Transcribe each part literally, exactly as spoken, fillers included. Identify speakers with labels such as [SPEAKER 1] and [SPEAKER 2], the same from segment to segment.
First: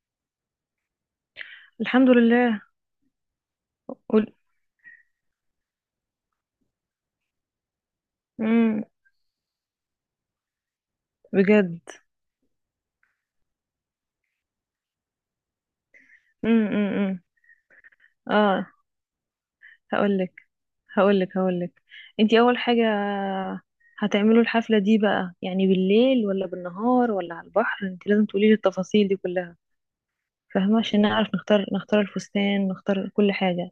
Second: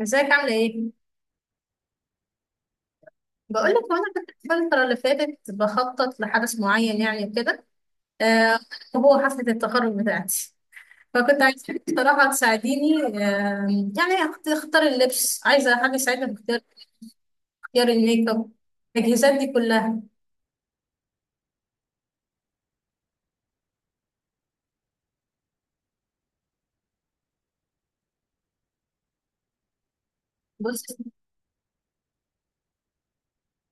[SPEAKER 1] ازيك؟ عاملة ايه؟
[SPEAKER 2] الحمد لله.
[SPEAKER 1] بقولك هو انا كنت
[SPEAKER 2] قول.
[SPEAKER 1] الفترة اللي فاتت بخطط لحدث معين يعني وكده. آه،
[SPEAKER 2] امم
[SPEAKER 1] وهو حفلة التخرج بتاعتي. فكنت
[SPEAKER 2] بجد.
[SPEAKER 1] عايزاك بصراحة تساعديني. آه يعني أخت- اختار اللبس، عايزة حد يساعدني في اختيار،
[SPEAKER 2] امم امم
[SPEAKER 1] اختيار الميك اب،
[SPEAKER 2] اه.
[SPEAKER 1] التجهيزات دي كلها.
[SPEAKER 2] هقول لك هقول لك هقول لك. انت اول حاجه، هتعملوا الحفله دي بقى يعني بالليل ولا بالنهار ولا على البحر؟ انت لازم تقولي لي التفاصيل دي كلها، فاهمه؟
[SPEAKER 1] بص،
[SPEAKER 2] عشان نعرف نختار نختار الفستان نختار كل حاجه.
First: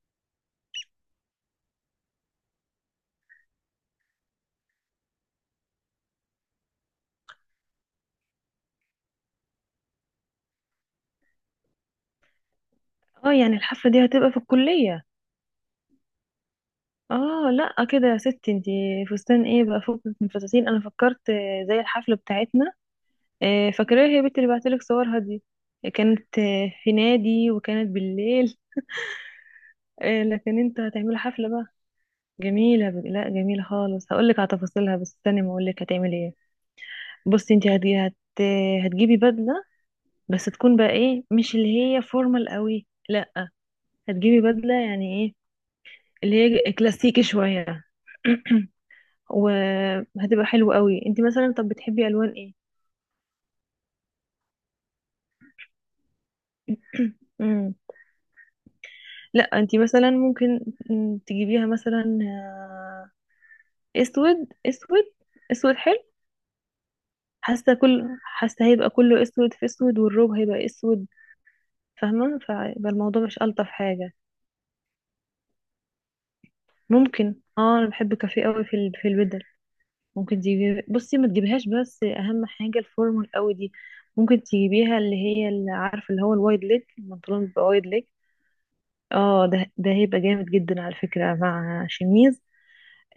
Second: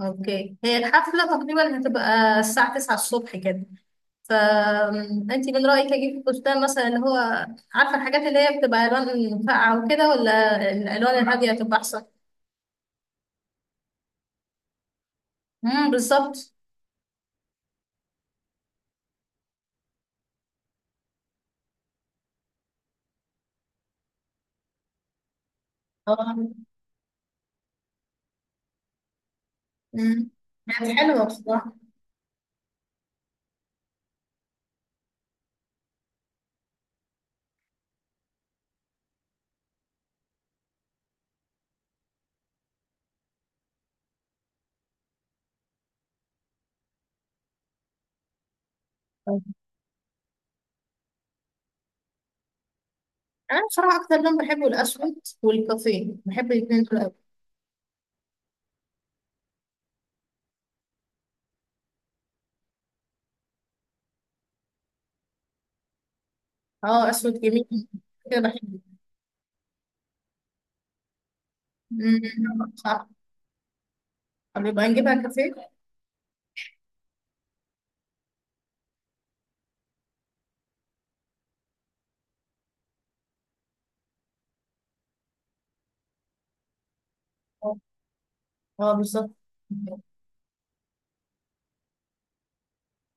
[SPEAKER 1] اوكي، هي الحفلة تقريبا هتبقى الساعة تسعة الصبح كده. فأنت من رأيك أجيب فستان مثلا اللي هو، عارفة الحاجات اللي هي بتبقى ألوان فاقعة وكده، ولا الألوان الهادية هتبقى أحسن؟
[SPEAKER 2] اه يعني الحفله دي هتبقى في الكليه؟
[SPEAKER 1] امم، بالظبط.
[SPEAKER 2] اه لا كده يا ستي انت. فستان ايه بقى فوق من الفساتين، انا فكرت زي الحفله بتاعتنا. آه، فاكراها، هي بنت اللي بعتلك صورها دي،
[SPEAKER 1] اه.
[SPEAKER 2] كانت آه، في نادي وكانت بالليل. آه،
[SPEAKER 1] امم.
[SPEAKER 2] لكن انت
[SPEAKER 1] كانت
[SPEAKER 2] هتعملي
[SPEAKER 1] حلوة
[SPEAKER 2] حفلة بقى.
[SPEAKER 1] بصراحة.
[SPEAKER 2] جميلة ب... لا جميلة خالص. هقولك على تفاصيلها بس استني ما اقولك هتعملي ايه. بصي انت هت... هت... هتجيبي بدلة، بس تكون بقى ايه، مش اللي هي فورمال قوي، لا، هتجيبي بدلة يعني ايه، اللي هي كلاسيكي شوية. وهتبقى حلوة قوي. انت مثلا طب بتحبي الوان ايه؟
[SPEAKER 1] أنا بصراحة أكتر لون بحبه الأسود والكافيه، بحب الاتنين دول أوي.
[SPEAKER 2] مم. لا انت مثلا ممكن، مم، تجيبيها مثلا آه، اسود اسود. اسود حلو.
[SPEAKER 1] اه، أسود
[SPEAKER 2] حاسه
[SPEAKER 1] جميل.
[SPEAKER 2] كل
[SPEAKER 1] كده
[SPEAKER 2] حاسه هيبقى
[SPEAKER 1] بحبه.
[SPEAKER 2] كله اسود في اسود، والروب هيبقى اسود، فاهمه؟
[SPEAKER 1] امم
[SPEAKER 2] فيبقى
[SPEAKER 1] صح.
[SPEAKER 2] الموضوع مش الطف حاجه.
[SPEAKER 1] طب يبقى نجيبها كافيه.
[SPEAKER 2] ممكن، اه انا بحب كافيه قوي في ال- في البدل. ممكن تجيبي، بصي ما تجيبيهاش، بس اهم حاجه الفورمال قوي دي. ممكن تجيبيها اللي هي اللي عارفه اللي هو الوايد ليج، البنطلون بيبقى
[SPEAKER 1] اه.
[SPEAKER 2] وايد ليج.
[SPEAKER 1] آه، بالظبط.
[SPEAKER 2] اه ده ده هيبقى جامد جدا على فكره مع شميز.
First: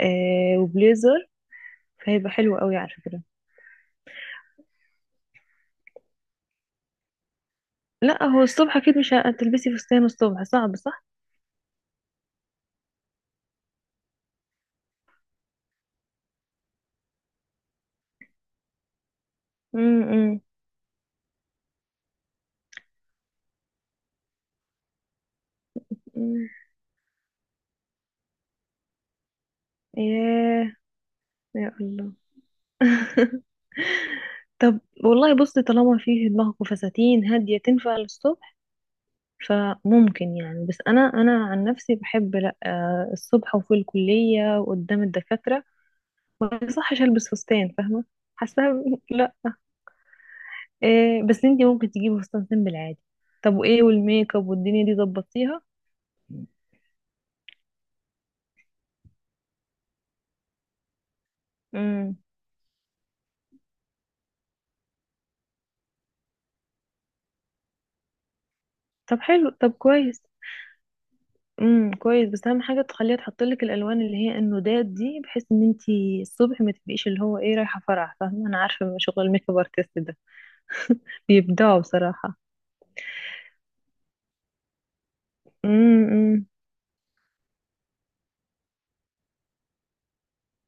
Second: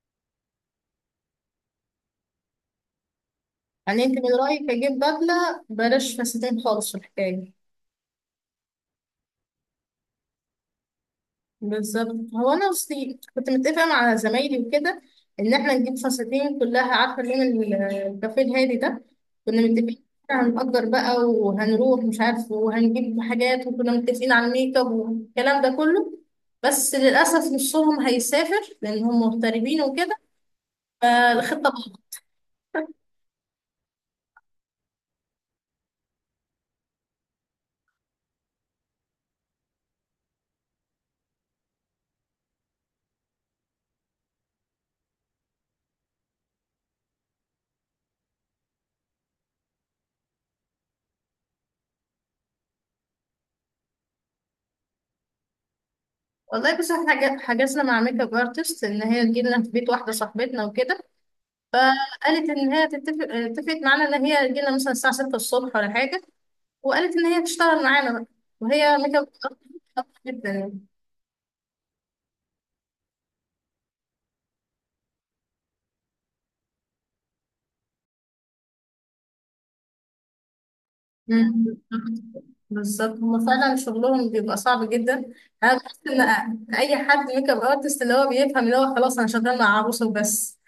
[SPEAKER 2] آه وبليزر، فهيبقى حلو قوي على فكره.
[SPEAKER 1] يعني أنت من رأيك أجيب بدلة بلاش فساتين خالص في الحكاية؟
[SPEAKER 2] لا هو الصبح اكيد مش هتلبسي فستان، الصبح صعب صعب.
[SPEAKER 1] بالظبط. هو انا اصلي كنت متفقه مع زمايلي وكده ان احنا نجيب فساتين كلها، عارفه لون ال- الكافيه الهادي ده. كنا متفقين إن
[SPEAKER 2] امم
[SPEAKER 1] إحنا هنأجر بقى وهنروح مش عارف وهنجيب حاجات، وكنا متفقين على الميك اب والكلام ده كله.
[SPEAKER 2] امم
[SPEAKER 1] بس للاسف نصهم هيسافر لان هم مغتربين وكده،
[SPEAKER 2] ياه.
[SPEAKER 1] فالخطه
[SPEAKER 2] يا الله.
[SPEAKER 1] باظت.
[SPEAKER 2] طب والله بصي، طالما فيه دماغكم فساتين هادية تنفع للصبح. فممكن يعني، بس انا انا عن نفسي بحب لا آه، الصبح وفي الكلية وقدام الدكاترة ما يصحش البس فستان، فاهمة؟ حاسة لا. إيه، بس انتي ممكن تجيبي فستان سيمبل عادي. طب وايه، والميك اب والدنيا دي ظبطيها.
[SPEAKER 1] والله بس احنا حج- حجزنا مع ميك اب ارتست ان هي تجيلنا في بيت واحده صاحبتنا وكده.
[SPEAKER 2] امم
[SPEAKER 1] قالت ان هي تتفق، اتفقت معانا ان هي تجيلنا مثلا الساعه ستة الصبح ولا حاجه، وقالت ان هي تشتغل معانا، وهي ميك
[SPEAKER 2] طب
[SPEAKER 1] اب
[SPEAKER 2] حلو، طب
[SPEAKER 1] artist
[SPEAKER 2] كويس.
[SPEAKER 1] جدا يعني.
[SPEAKER 2] امم كويس، بس اهم حاجه تخليها تحط لك الالوان اللي هي النودات دي، بحيث ان انت الصبح ما تبقيش اللي هو ايه، رايحه فرح. فاهمه، انا عارفه شغل الميك اب ارتست ده،
[SPEAKER 1] مم.
[SPEAKER 2] بيبدعوا بصراحه.
[SPEAKER 1] بالظبط، هما فعلا شغلهم بيبقى صعب جدا. انا بحس ان
[SPEAKER 2] امم
[SPEAKER 1] اي حد ميك اب ارتست اللي هو بيفهم اللي هو خلاص انا شغال مع عروسه وبس.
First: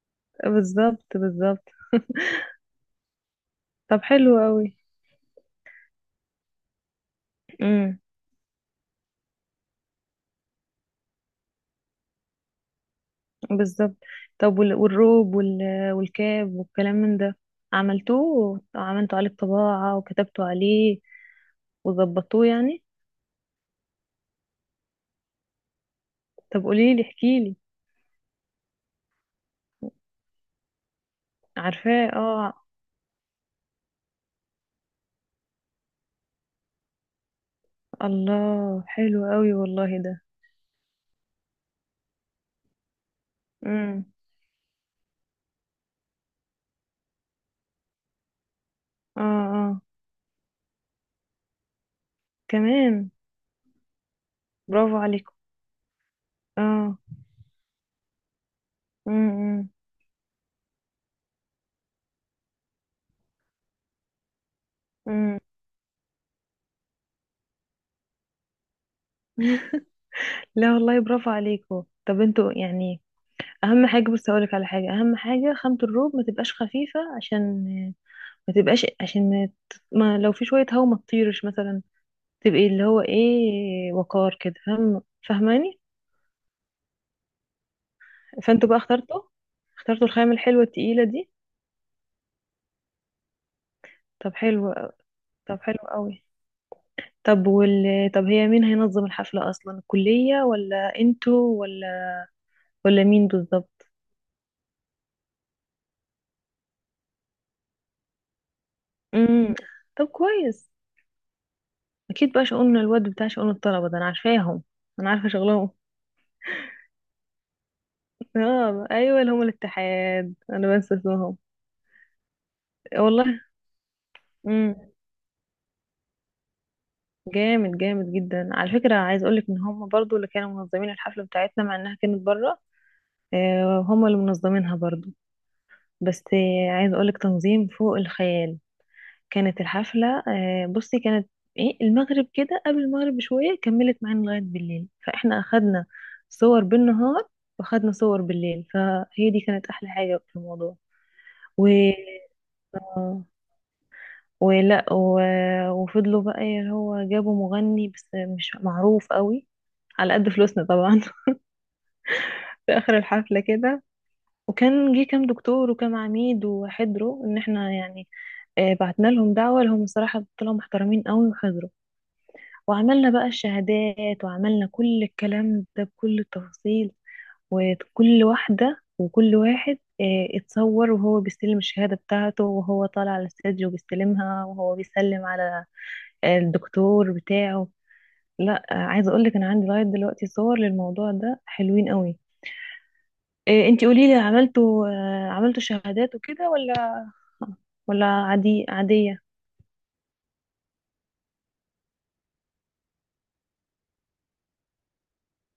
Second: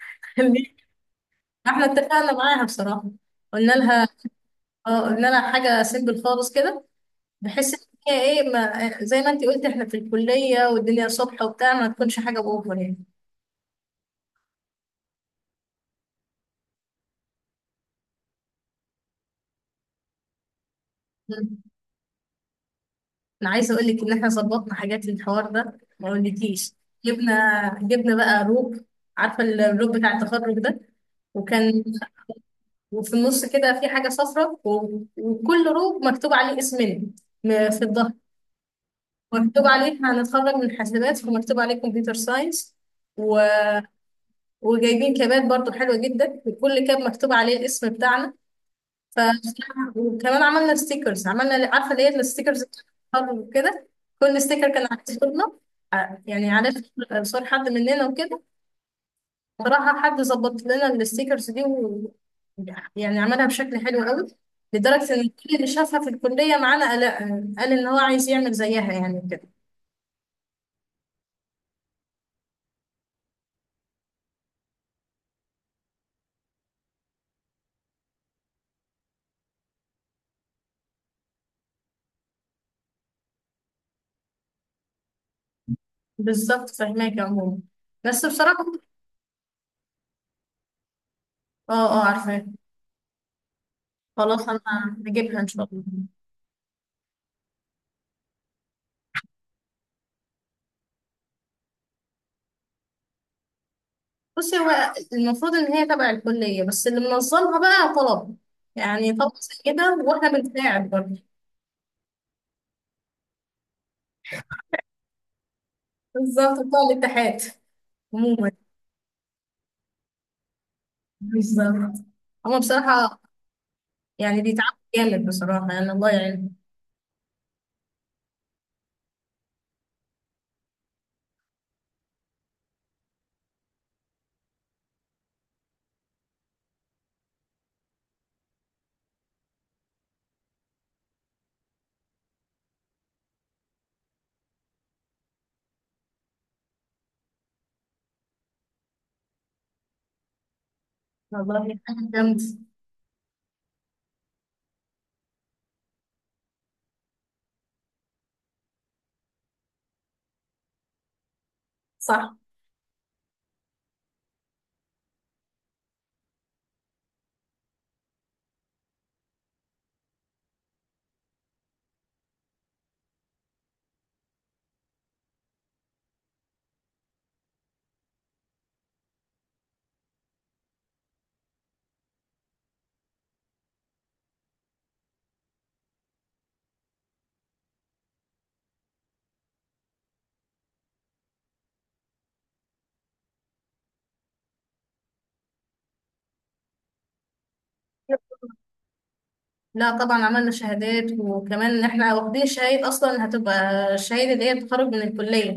[SPEAKER 2] بالظبط. بالظبط.
[SPEAKER 1] احنا اتفقنا معاها بصراحه، قلنا
[SPEAKER 2] طب
[SPEAKER 1] لها،
[SPEAKER 2] حلو قوي.
[SPEAKER 1] اه قلنا لها حاجه سيمبل خالص كده. بحس ان
[SPEAKER 2] امم
[SPEAKER 1] هي ايه، ما زي ما انت قلت احنا في الكليه والدنيا صبح وبتاع، ما تكونش حاجه باوفر يعني.
[SPEAKER 2] بالظبط. طب وال- والروب وال- والكاب والكلام من ده، عملتوه، عملتوا عليه طباعه وكتبتوا عليه وظبطوه يعني؟
[SPEAKER 1] انا عايزه اقول لك ان احنا ظبطنا حاجات للحوار ده ما
[SPEAKER 2] طب
[SPEAKER 1] اقولكيش.
[SPEAKER 2] قولي لي، احكي لي.
[SPEAKER 1] جبنا جبنا بقى روب، عارفه الروب بتاع التخرج ده، وكان،
[SPEAKER 2] عارفاه اه.
[SPEAKER 1] وفي النص كده في حاجه صفراء و... وكل روب مكتوب عليه اسمنا، م- في الظهر،
[SPEAKER 2] الله حلو قوي
[SPEAKER 1] مكتوب
[SPEAKER 2] والله
[SPEAKER 1] عليه
[SPEAKER 2] ده.
[SPEAKER 1] هنتخرج من حاسبات، ومكتوب عليه كمبيوتر ساينس و...
[SPEAKER 2] امم
[SPEAKER 1] وجايبين كابات برضو حلوه جدا، وكل كاب مكتوب عليه الاسم بتاعنا. ف،
[SPEAKER 2] اه. اه
[SPEAKER 1] وكمان عملنا ستيكرز، عملنا عارفه اللي هي الستيكرز
[SPEAKER 2] كمان.
[SPEAKER 1] وكده. كل ستيكر كان
[SPEAKER 2] برافو
[SPEAKER 1] عليه
[SPEAKER 2] عليكم.
[SPEAKER 1] صورنا، ع- يعني عليه
[SPEAKER 2] اه.
[SPEAKER 1] صور حد مننا وكده.
[SPEAKER 2] امم
[SPEAKER 1] بصراحه حد ظبط لنا الستيكرز دي و... يعني عملها بشكل حلو قوي، لدرجه ان
[SPEAKER 2] امم
[SPEAKER 1] كل اللي شافها في الكليه معانا قال، قال ان هو عايز يعمل زيها يعني كده.
[SPEAKER 2] لا والله برافو عليكم. طب انتوا يعني اهم حاجه، بس اقولك على حاجه، اهم حاجه خامه الروب ما تبقاش خفيفه، عشان ما تبقاش، عشان ما, ت- ما، لو في شويه هوا ما تطيرش مثلا، تبقي اللي هو ايه، وقار كده، فاهم؟ فاهماني؟
[SPEAKER 1] بالظبط فهماك يا عموما. بس بصراحه
[SPEAKER 2] فانتوا بقى اخترتوا اخترتوا الخامه الحلوه التقيله دي.
[SPEAKER 1] اه، اه عارفاه.
[SPEAKER 2] طب
[SPEAKER 1] خلاص
[SPEAKER 2] حلو،
[SPEAKER 1] انا هجيبها ان
[SPEAKER 2] طب
[SPEAKER 1] شاء
[SPEAKER 2] حلو
[SPEAKER 1] الله.
[SPEAKER 2] قوي. طب وال طب هي مين هينظم الحفله اصلا، الكليه ولا انتوا ولا ولا مين بالظبط؟
[SPEAKER 1] بصي، هو المفروض ان هي تبع الكليه، بس اللي منظمها بقى طلب يعني، طلب زي
[SPEAKER 2] امم
[SPEAKER 1] كده،
[SPEAKER 2] طب
[SPEAKER 1] واحنا
[SPEAKER 2] كويس.
[SPEAKER 1] بنساعد برضه.
[SPEAKER 2] اكيد بقى شؤون الواد بتاع شؤون الطلبه ده، انا عارفاهم، انا عارفه شغلهم.
[SPEAKER 1] بالظبط بتوع الاتحاد عموما.
[SPEAKER 2] اه ايوه اللي هم الاتحاد، انا بنسى اسمهم.
[SPEAKER 1] بالظبط هما بصراحه
[SPEAKER 2] والله.
[SPEAKER 1] يعني
[SPEAKER 2] امم
[SPEAKER 1] بيتعبوا جامد بصراحه، يعني الله يعينهم.
[SPEAKER 2] جامد، جامد جدا على فكره. عايز اقولك ان هم برضو اللي كانوا منظمين الحفله بتاعتنا، مع انها كانت بره. آه، هم اللي منظمينها برضو. بس آه، عايز اقولك تنظيم فوق الخيال. كانت الحفلة آه، بصي كانت ايه، المغرب كده، قبل المغرب بشوية كملت معانا لغاية بالليل. فاحنا اخدنا صور بالنهار، واخدنا صور بالليل، فهي دي كانت احلى حاجة في الموضوع. و
[SPEAKER 1] والله حاجه جامده.
[SPEAKER 2] آه، ولا و... وفضلوا بقى اللي هو جابوا مغني، بس مش معروف قوي، على قد فلوسنا طبعا.
[SPEAKER 1] صح.
[SPEAKER 2] في اخر الحفلة كده. وكان جه كام دكتور وكام عميد وحضروا، ان احنا يعني آه، بعتنا لهم دعوة، لهم الصراحة طلعوا محترمين قوي وحضروا. وعملنا بقى الشهادات، وعملنا كل الكلام ده بكل التفاصيل. وكل واحدة وكل واحد آه، اتصور وهو بيستلم الشهادة بتاعته، وهو طالع على الستيج وبيستلمها، وهو بيسلم على آه، الدكتور بتاعه. لا آه، عايزة اقولك انا عندي لغاية دلوقتي صور للموضوع ده حلوين قوي. آه، انتي قوليلي، عملتوا آه، عملتوا شهادات وكده، ولا ولا عادي عادية؟
[SPEAKER 1] لا طبعا عملنا شهادات، وكمان ان احنا واخدين شهاده اصلا هتبقى الشهاده اللي هي التخرج من الكليه،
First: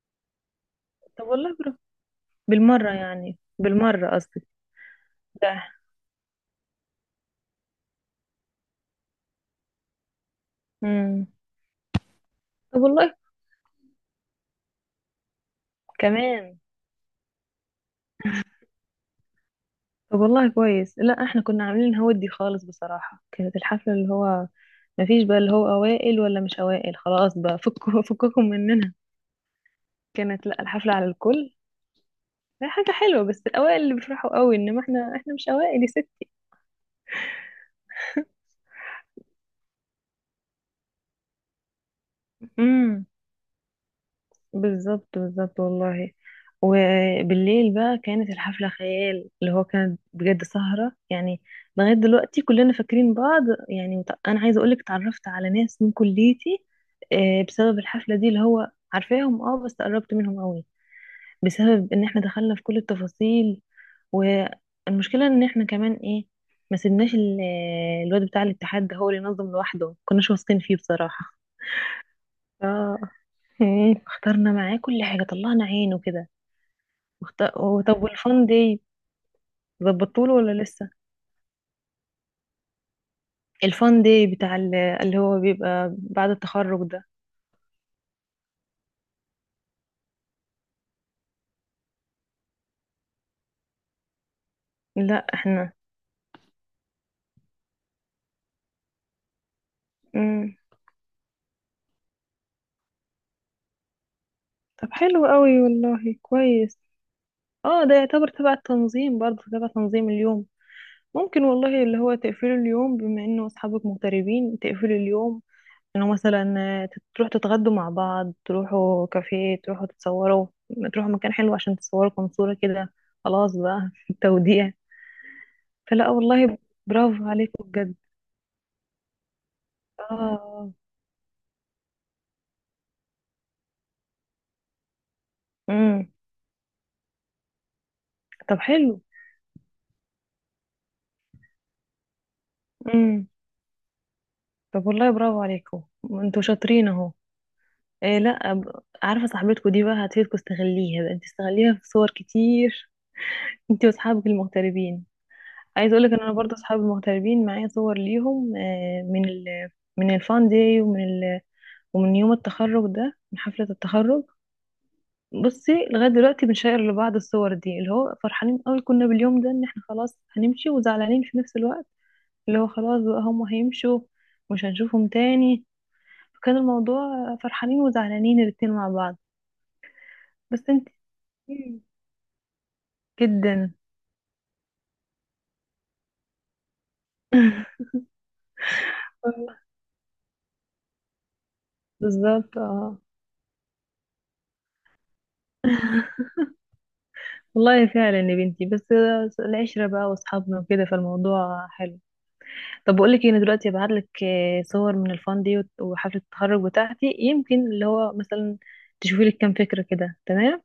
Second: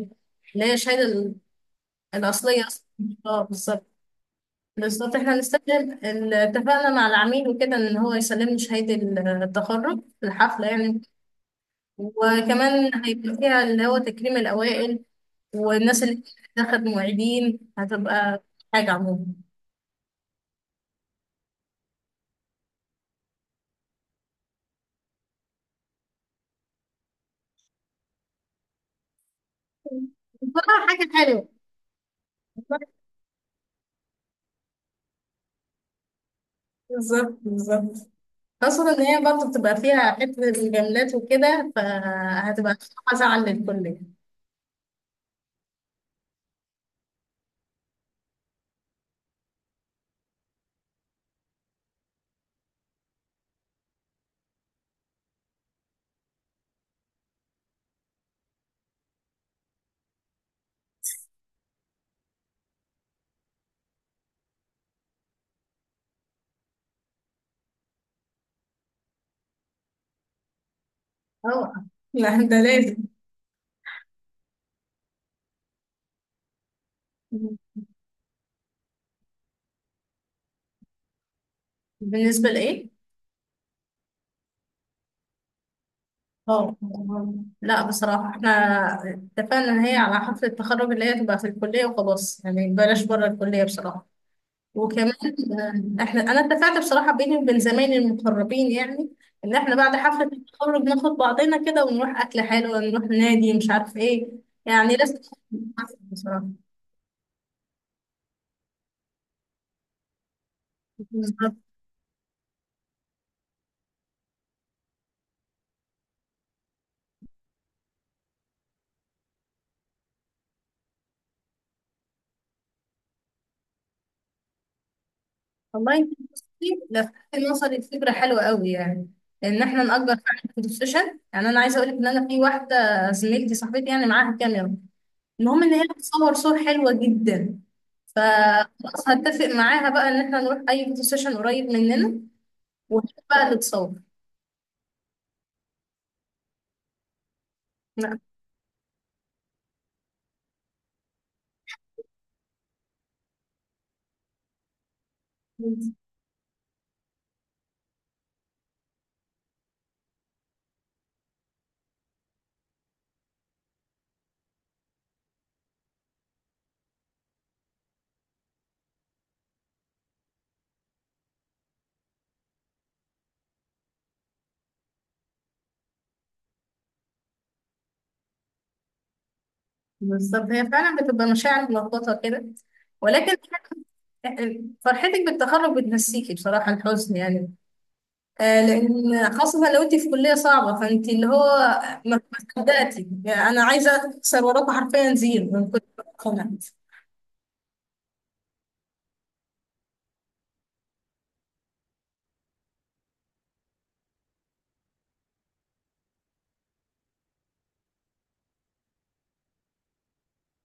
[SPEAKER 1] اللي هي الشهاده
[SPEAKER 2] طب
[SPEAKER 1] ال-
[SPEAKER 2] والله برافو،
[SPEAKER 1] الاصليه اصلا.
[SPEAKER 2] بالمرة يعني،
[SPEAKER 1] اه بالظبط
[SPEAKER 2] بالمرة قصدي.
[SPEAKER 1] بالظبط. احنا
[SPEAKER 2] ده
[SPEAKER 1] هنستخدم ال- اتفقنا مع العميل وكده ان هو يسلمني شهادة ال- التخرج في الحفلة يعني.
[SPEAKER 2] مم. طب
[SPEAKER 1] وكمان
[SPEAKER 2] والله
[SPEAKER 1] هيبقى فيها اللي هو تكريم الأوائل، والناس اللي
[SPEAKER 2] كمان.
[SPEAKER 1] دخلت معيدين، هتبقى حاجة عموما
[SPEAKER 2] طب والله كويس. لا احنا كنا عاملين هودي خالص بصراحة. كانت الحفلة اللي هو ما فيش بقى اللي هو اوائل ولا مش اوائل، خلاص بقى فكوا فككم مننا. كانت لا
[SPEAKER 1] بصراحة
[SPEAKER 2] الحفلة على
[SPEAKER 1] حاجة حلوة.
[SPEAKER 2] الكل. هي حاجة حلوة، بس الاوائل اللي بيفرحوا قوي، انما احنا احنا مش اوائل يا ست.
[SPEAKER 1] بالظبط بالظبط، خاصة ان هي برضه بتبقى فيها حتة الجملات وكده، فهتبقى
[SPEAKER 2] امم
[SPEAKER 1] حاجة زعل للكل.
[SPEAKER 2] بالظبط بالظبط والله. وبالليل بقى كانت الحفلة خيال، اللي هو كانت بجد سهرة يعني. لغاية دلوقتي كلنا فاكرين بعض يعني. مت- أنا عايزة أقولك اتعرفت على ناس من كليتي آه، بسبب الحفلة دي، اللي هو عارفاهم اه، بس قربت منهم قوي، بسبب إن احنا دخلنا في كل التفاصيل. والمشكلة إن احنا كمان ايه، ما سيبناش ال- الواد بتاع الاتحاد ده هو اللي ينظم لوحده، كناش واثقين فيه بصراحة.
[SPEAKER 1] اه لا ده لازم.
[SPEAKER 2] اه مم. اخترنا معاه كل حاجة، طلعنا عينه كده. وخت- هو طب والفان داي ظبطتوله ولا لسه؟
[SPEAKER 1] بالنسبة لإيه؟
[SPEAKER 2] الفان داي بتاع ال- اللي هو بيبقى بعد
[SPEAKER 1] اه
[SPEAKER 2] التخرج ده.
[SPEAKER 1] لا بصراحة احنا اتفقنا ان هي على حفلة التخرج اللي هي تبقى في الكلية وخلاص يعني، بلاش بره الكلية بصراحة. وكمان
[SPEAKER 2] لا احنا.
[SPEAKER 1] آه، احنا انا اتفقت بصراحة بيني وبين زمايلي المقربين يعني ان احنا بعد حفلة
[SPEAKER 2] مم.
[SPEAKER 1] التخرج ناخد بعضنا كده ونروح اكل حلو، نروح نادي، مش عارف ايه،
[SPEAKER 2] طب
[SPEAKER 1] يعني لازم
[SPEAKER 2] حلو قوي
[SPEAKER 1] نتحفل
[SPEAKER 2] والله
[SPEAKER 1] بصراحة.
[SPEAKER 2] كويس. اه ده يعتبر تبع التنظيم برضه، تبع تنظيم اليوم. ممكن
[SPEAKER 1] بالظبط.
[SPEAKER 2] والله اللي هو تقفلوا اليوم، بما انه اصحابك مغتربين، تقفلوا اليوم انه مثلا آه، تت- تروحوا تتغدوا مع بعض، تروحوا كافيه، تروحوا تتصوروا، تروحوا مكان حلو عشان تصوروا كام صورة كده، خلاص بقى في التوديع.
[SPEAKER 1] والله
[SPEAKER 2] فلا
[SPEAKER 1] انت
[SPEAKER 2] والله،
[SPEAKER 1] بصي،
[SPEAKER 2] برافو
[SPEAKER 1] لفتت
[SPEAKER 2] عليكم
[SPEAKER 1] نظري
[SPEAKER 2] بجد.
[SPEAKER 1] لفكرة حلوة قوي يعني، ان احنا نأجر فعلا فوتو
[SPEAKER 2] اه.
[SPEAKER 1] سيشن. يعني انا عايزة اقول لك ان انا في واحدة زميلتي صاحبتي يعني معاها كاميرا، المهم ان هي
[SPEAKER 2] امم
[SPEAKER 1] بتصور صور حلوه جدا.
[SPEAKER 2] طب حلو.
[SPEAKER 1] فخلاص هتفق معاها بقى ان احنا نروح اي فوتو سيشن قريب مننا، وهي
[SPEAKER 2] امم
[SPEAKER 1] بقى اللي تصور.
[SPEAKER 2] طب والله برافو عليكم، انتوا شاطرين اهو. إيه
[SPEAKER 1] لا
[SPEAKER 2] لا ب- عارفه صاحبتكم دي بقى هتفيدكم، استغليها بقى، انت استغليها في صور كتير. انت واصحابك المغتربين. عايز اقول لك ان انا برضه اصحابي المغتربين معايا صور ليهم آه، من ال، من الفان داي، ومن ال، ومن يوم التخرج ده، من حفله التخرج. بصي لغايه دلوقتي بنشير لبعض الصور دي، اللي هو فرحانين قوي كنا باليوم ده، ان احنا خلاص هنمشي، وزعلانين في نفس الوقت، اللي هو خلاص بقى هم هيمشوا مش هنشوفهم تاني، فكان الموضوع فرحانين وزعلانين الاتنين مع بعض.
[SPEAKER 1] بالظبط، هي
[SPEAKER 2] بس انت.
[SPEAKER 1] فعلا بتبقى مشاعر
[SPEAKER 2] مم.
[SPEAKER 1] ملخبطه كده، ولكن
[SPEAKER 2] جدا.
[SPEAKER 1] فرحتك بالتخرج بتنسيكي بصراحه الحزن يعني. آه لان خاصه لو انت في كليه صعبه فانت اللي هو ما ما
[SPEAKER 2] بالظبط اه.
[SPEAKER 1] صدقتي يعني. انا عايزه اكسر وراكم حرفيا زيرو من كتر ما أنا.
[SPEAKER 2] والله فعلا يا بنتي، بس العشرة بقى واصحابنا وكده فالموضوع حلو. طب بقول لك ايه، انا دلوقتي هبعت لك صور من الفان دي، وت- وحفلة التخرج بتاعتي، يمكن اللي هو مثلا تشوفي لك كام فكرة كده، تمام؟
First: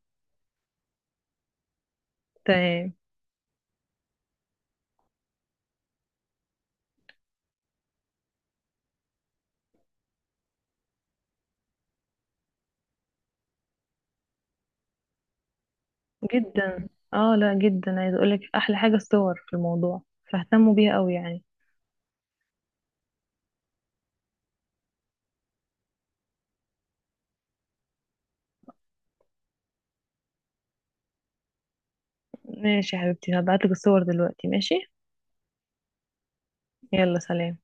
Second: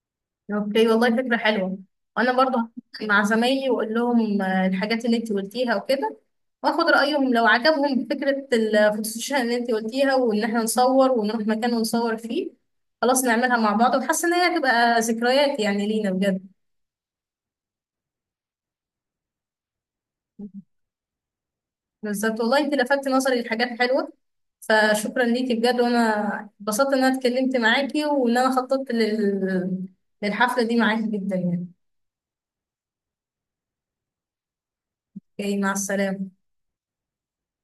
[SPEAKER 1] اوكي والله فكرة حلوة. وانا برضه
[SPEAKER 2] تمام
[SPEAKER 1] هحكي مع زمايلي واقول لهم آه، الحاجات اللي انت قلتيها وكده، واخد رأيهم لو عجبهم فكرة الفوتوشوب اللي انت قلتيها، وان احنا نصور ونروح مكان ونصور فيه. خلاص نعملها مع بعض، وحاسة ان هي هتبقى ذكريات يعني لينا بجد.
[SPEAKER 2] جدا اه. لا جدا عايزة اقول لك احلى حاجة الصور في الموضوع، فاهتموا بيها قوي يعني.
[SPEAKER 1] بالظبط والله، انت لفتت نظري لحاجات حلوة، فشكرا ليكي بجد. وانا اتبسطت ان انا اتكلمت معاكي وان انا خططت لل... للحفلة دي معاكي جدا يعني.
[SPEAKER 2] ماشي يا حبيبتي، هبعتلك الصور دلوقتي، ماشي.
[SPEAKER 1] اوكي، مع السلامة.
[SPEAKER 2] يلا سلام.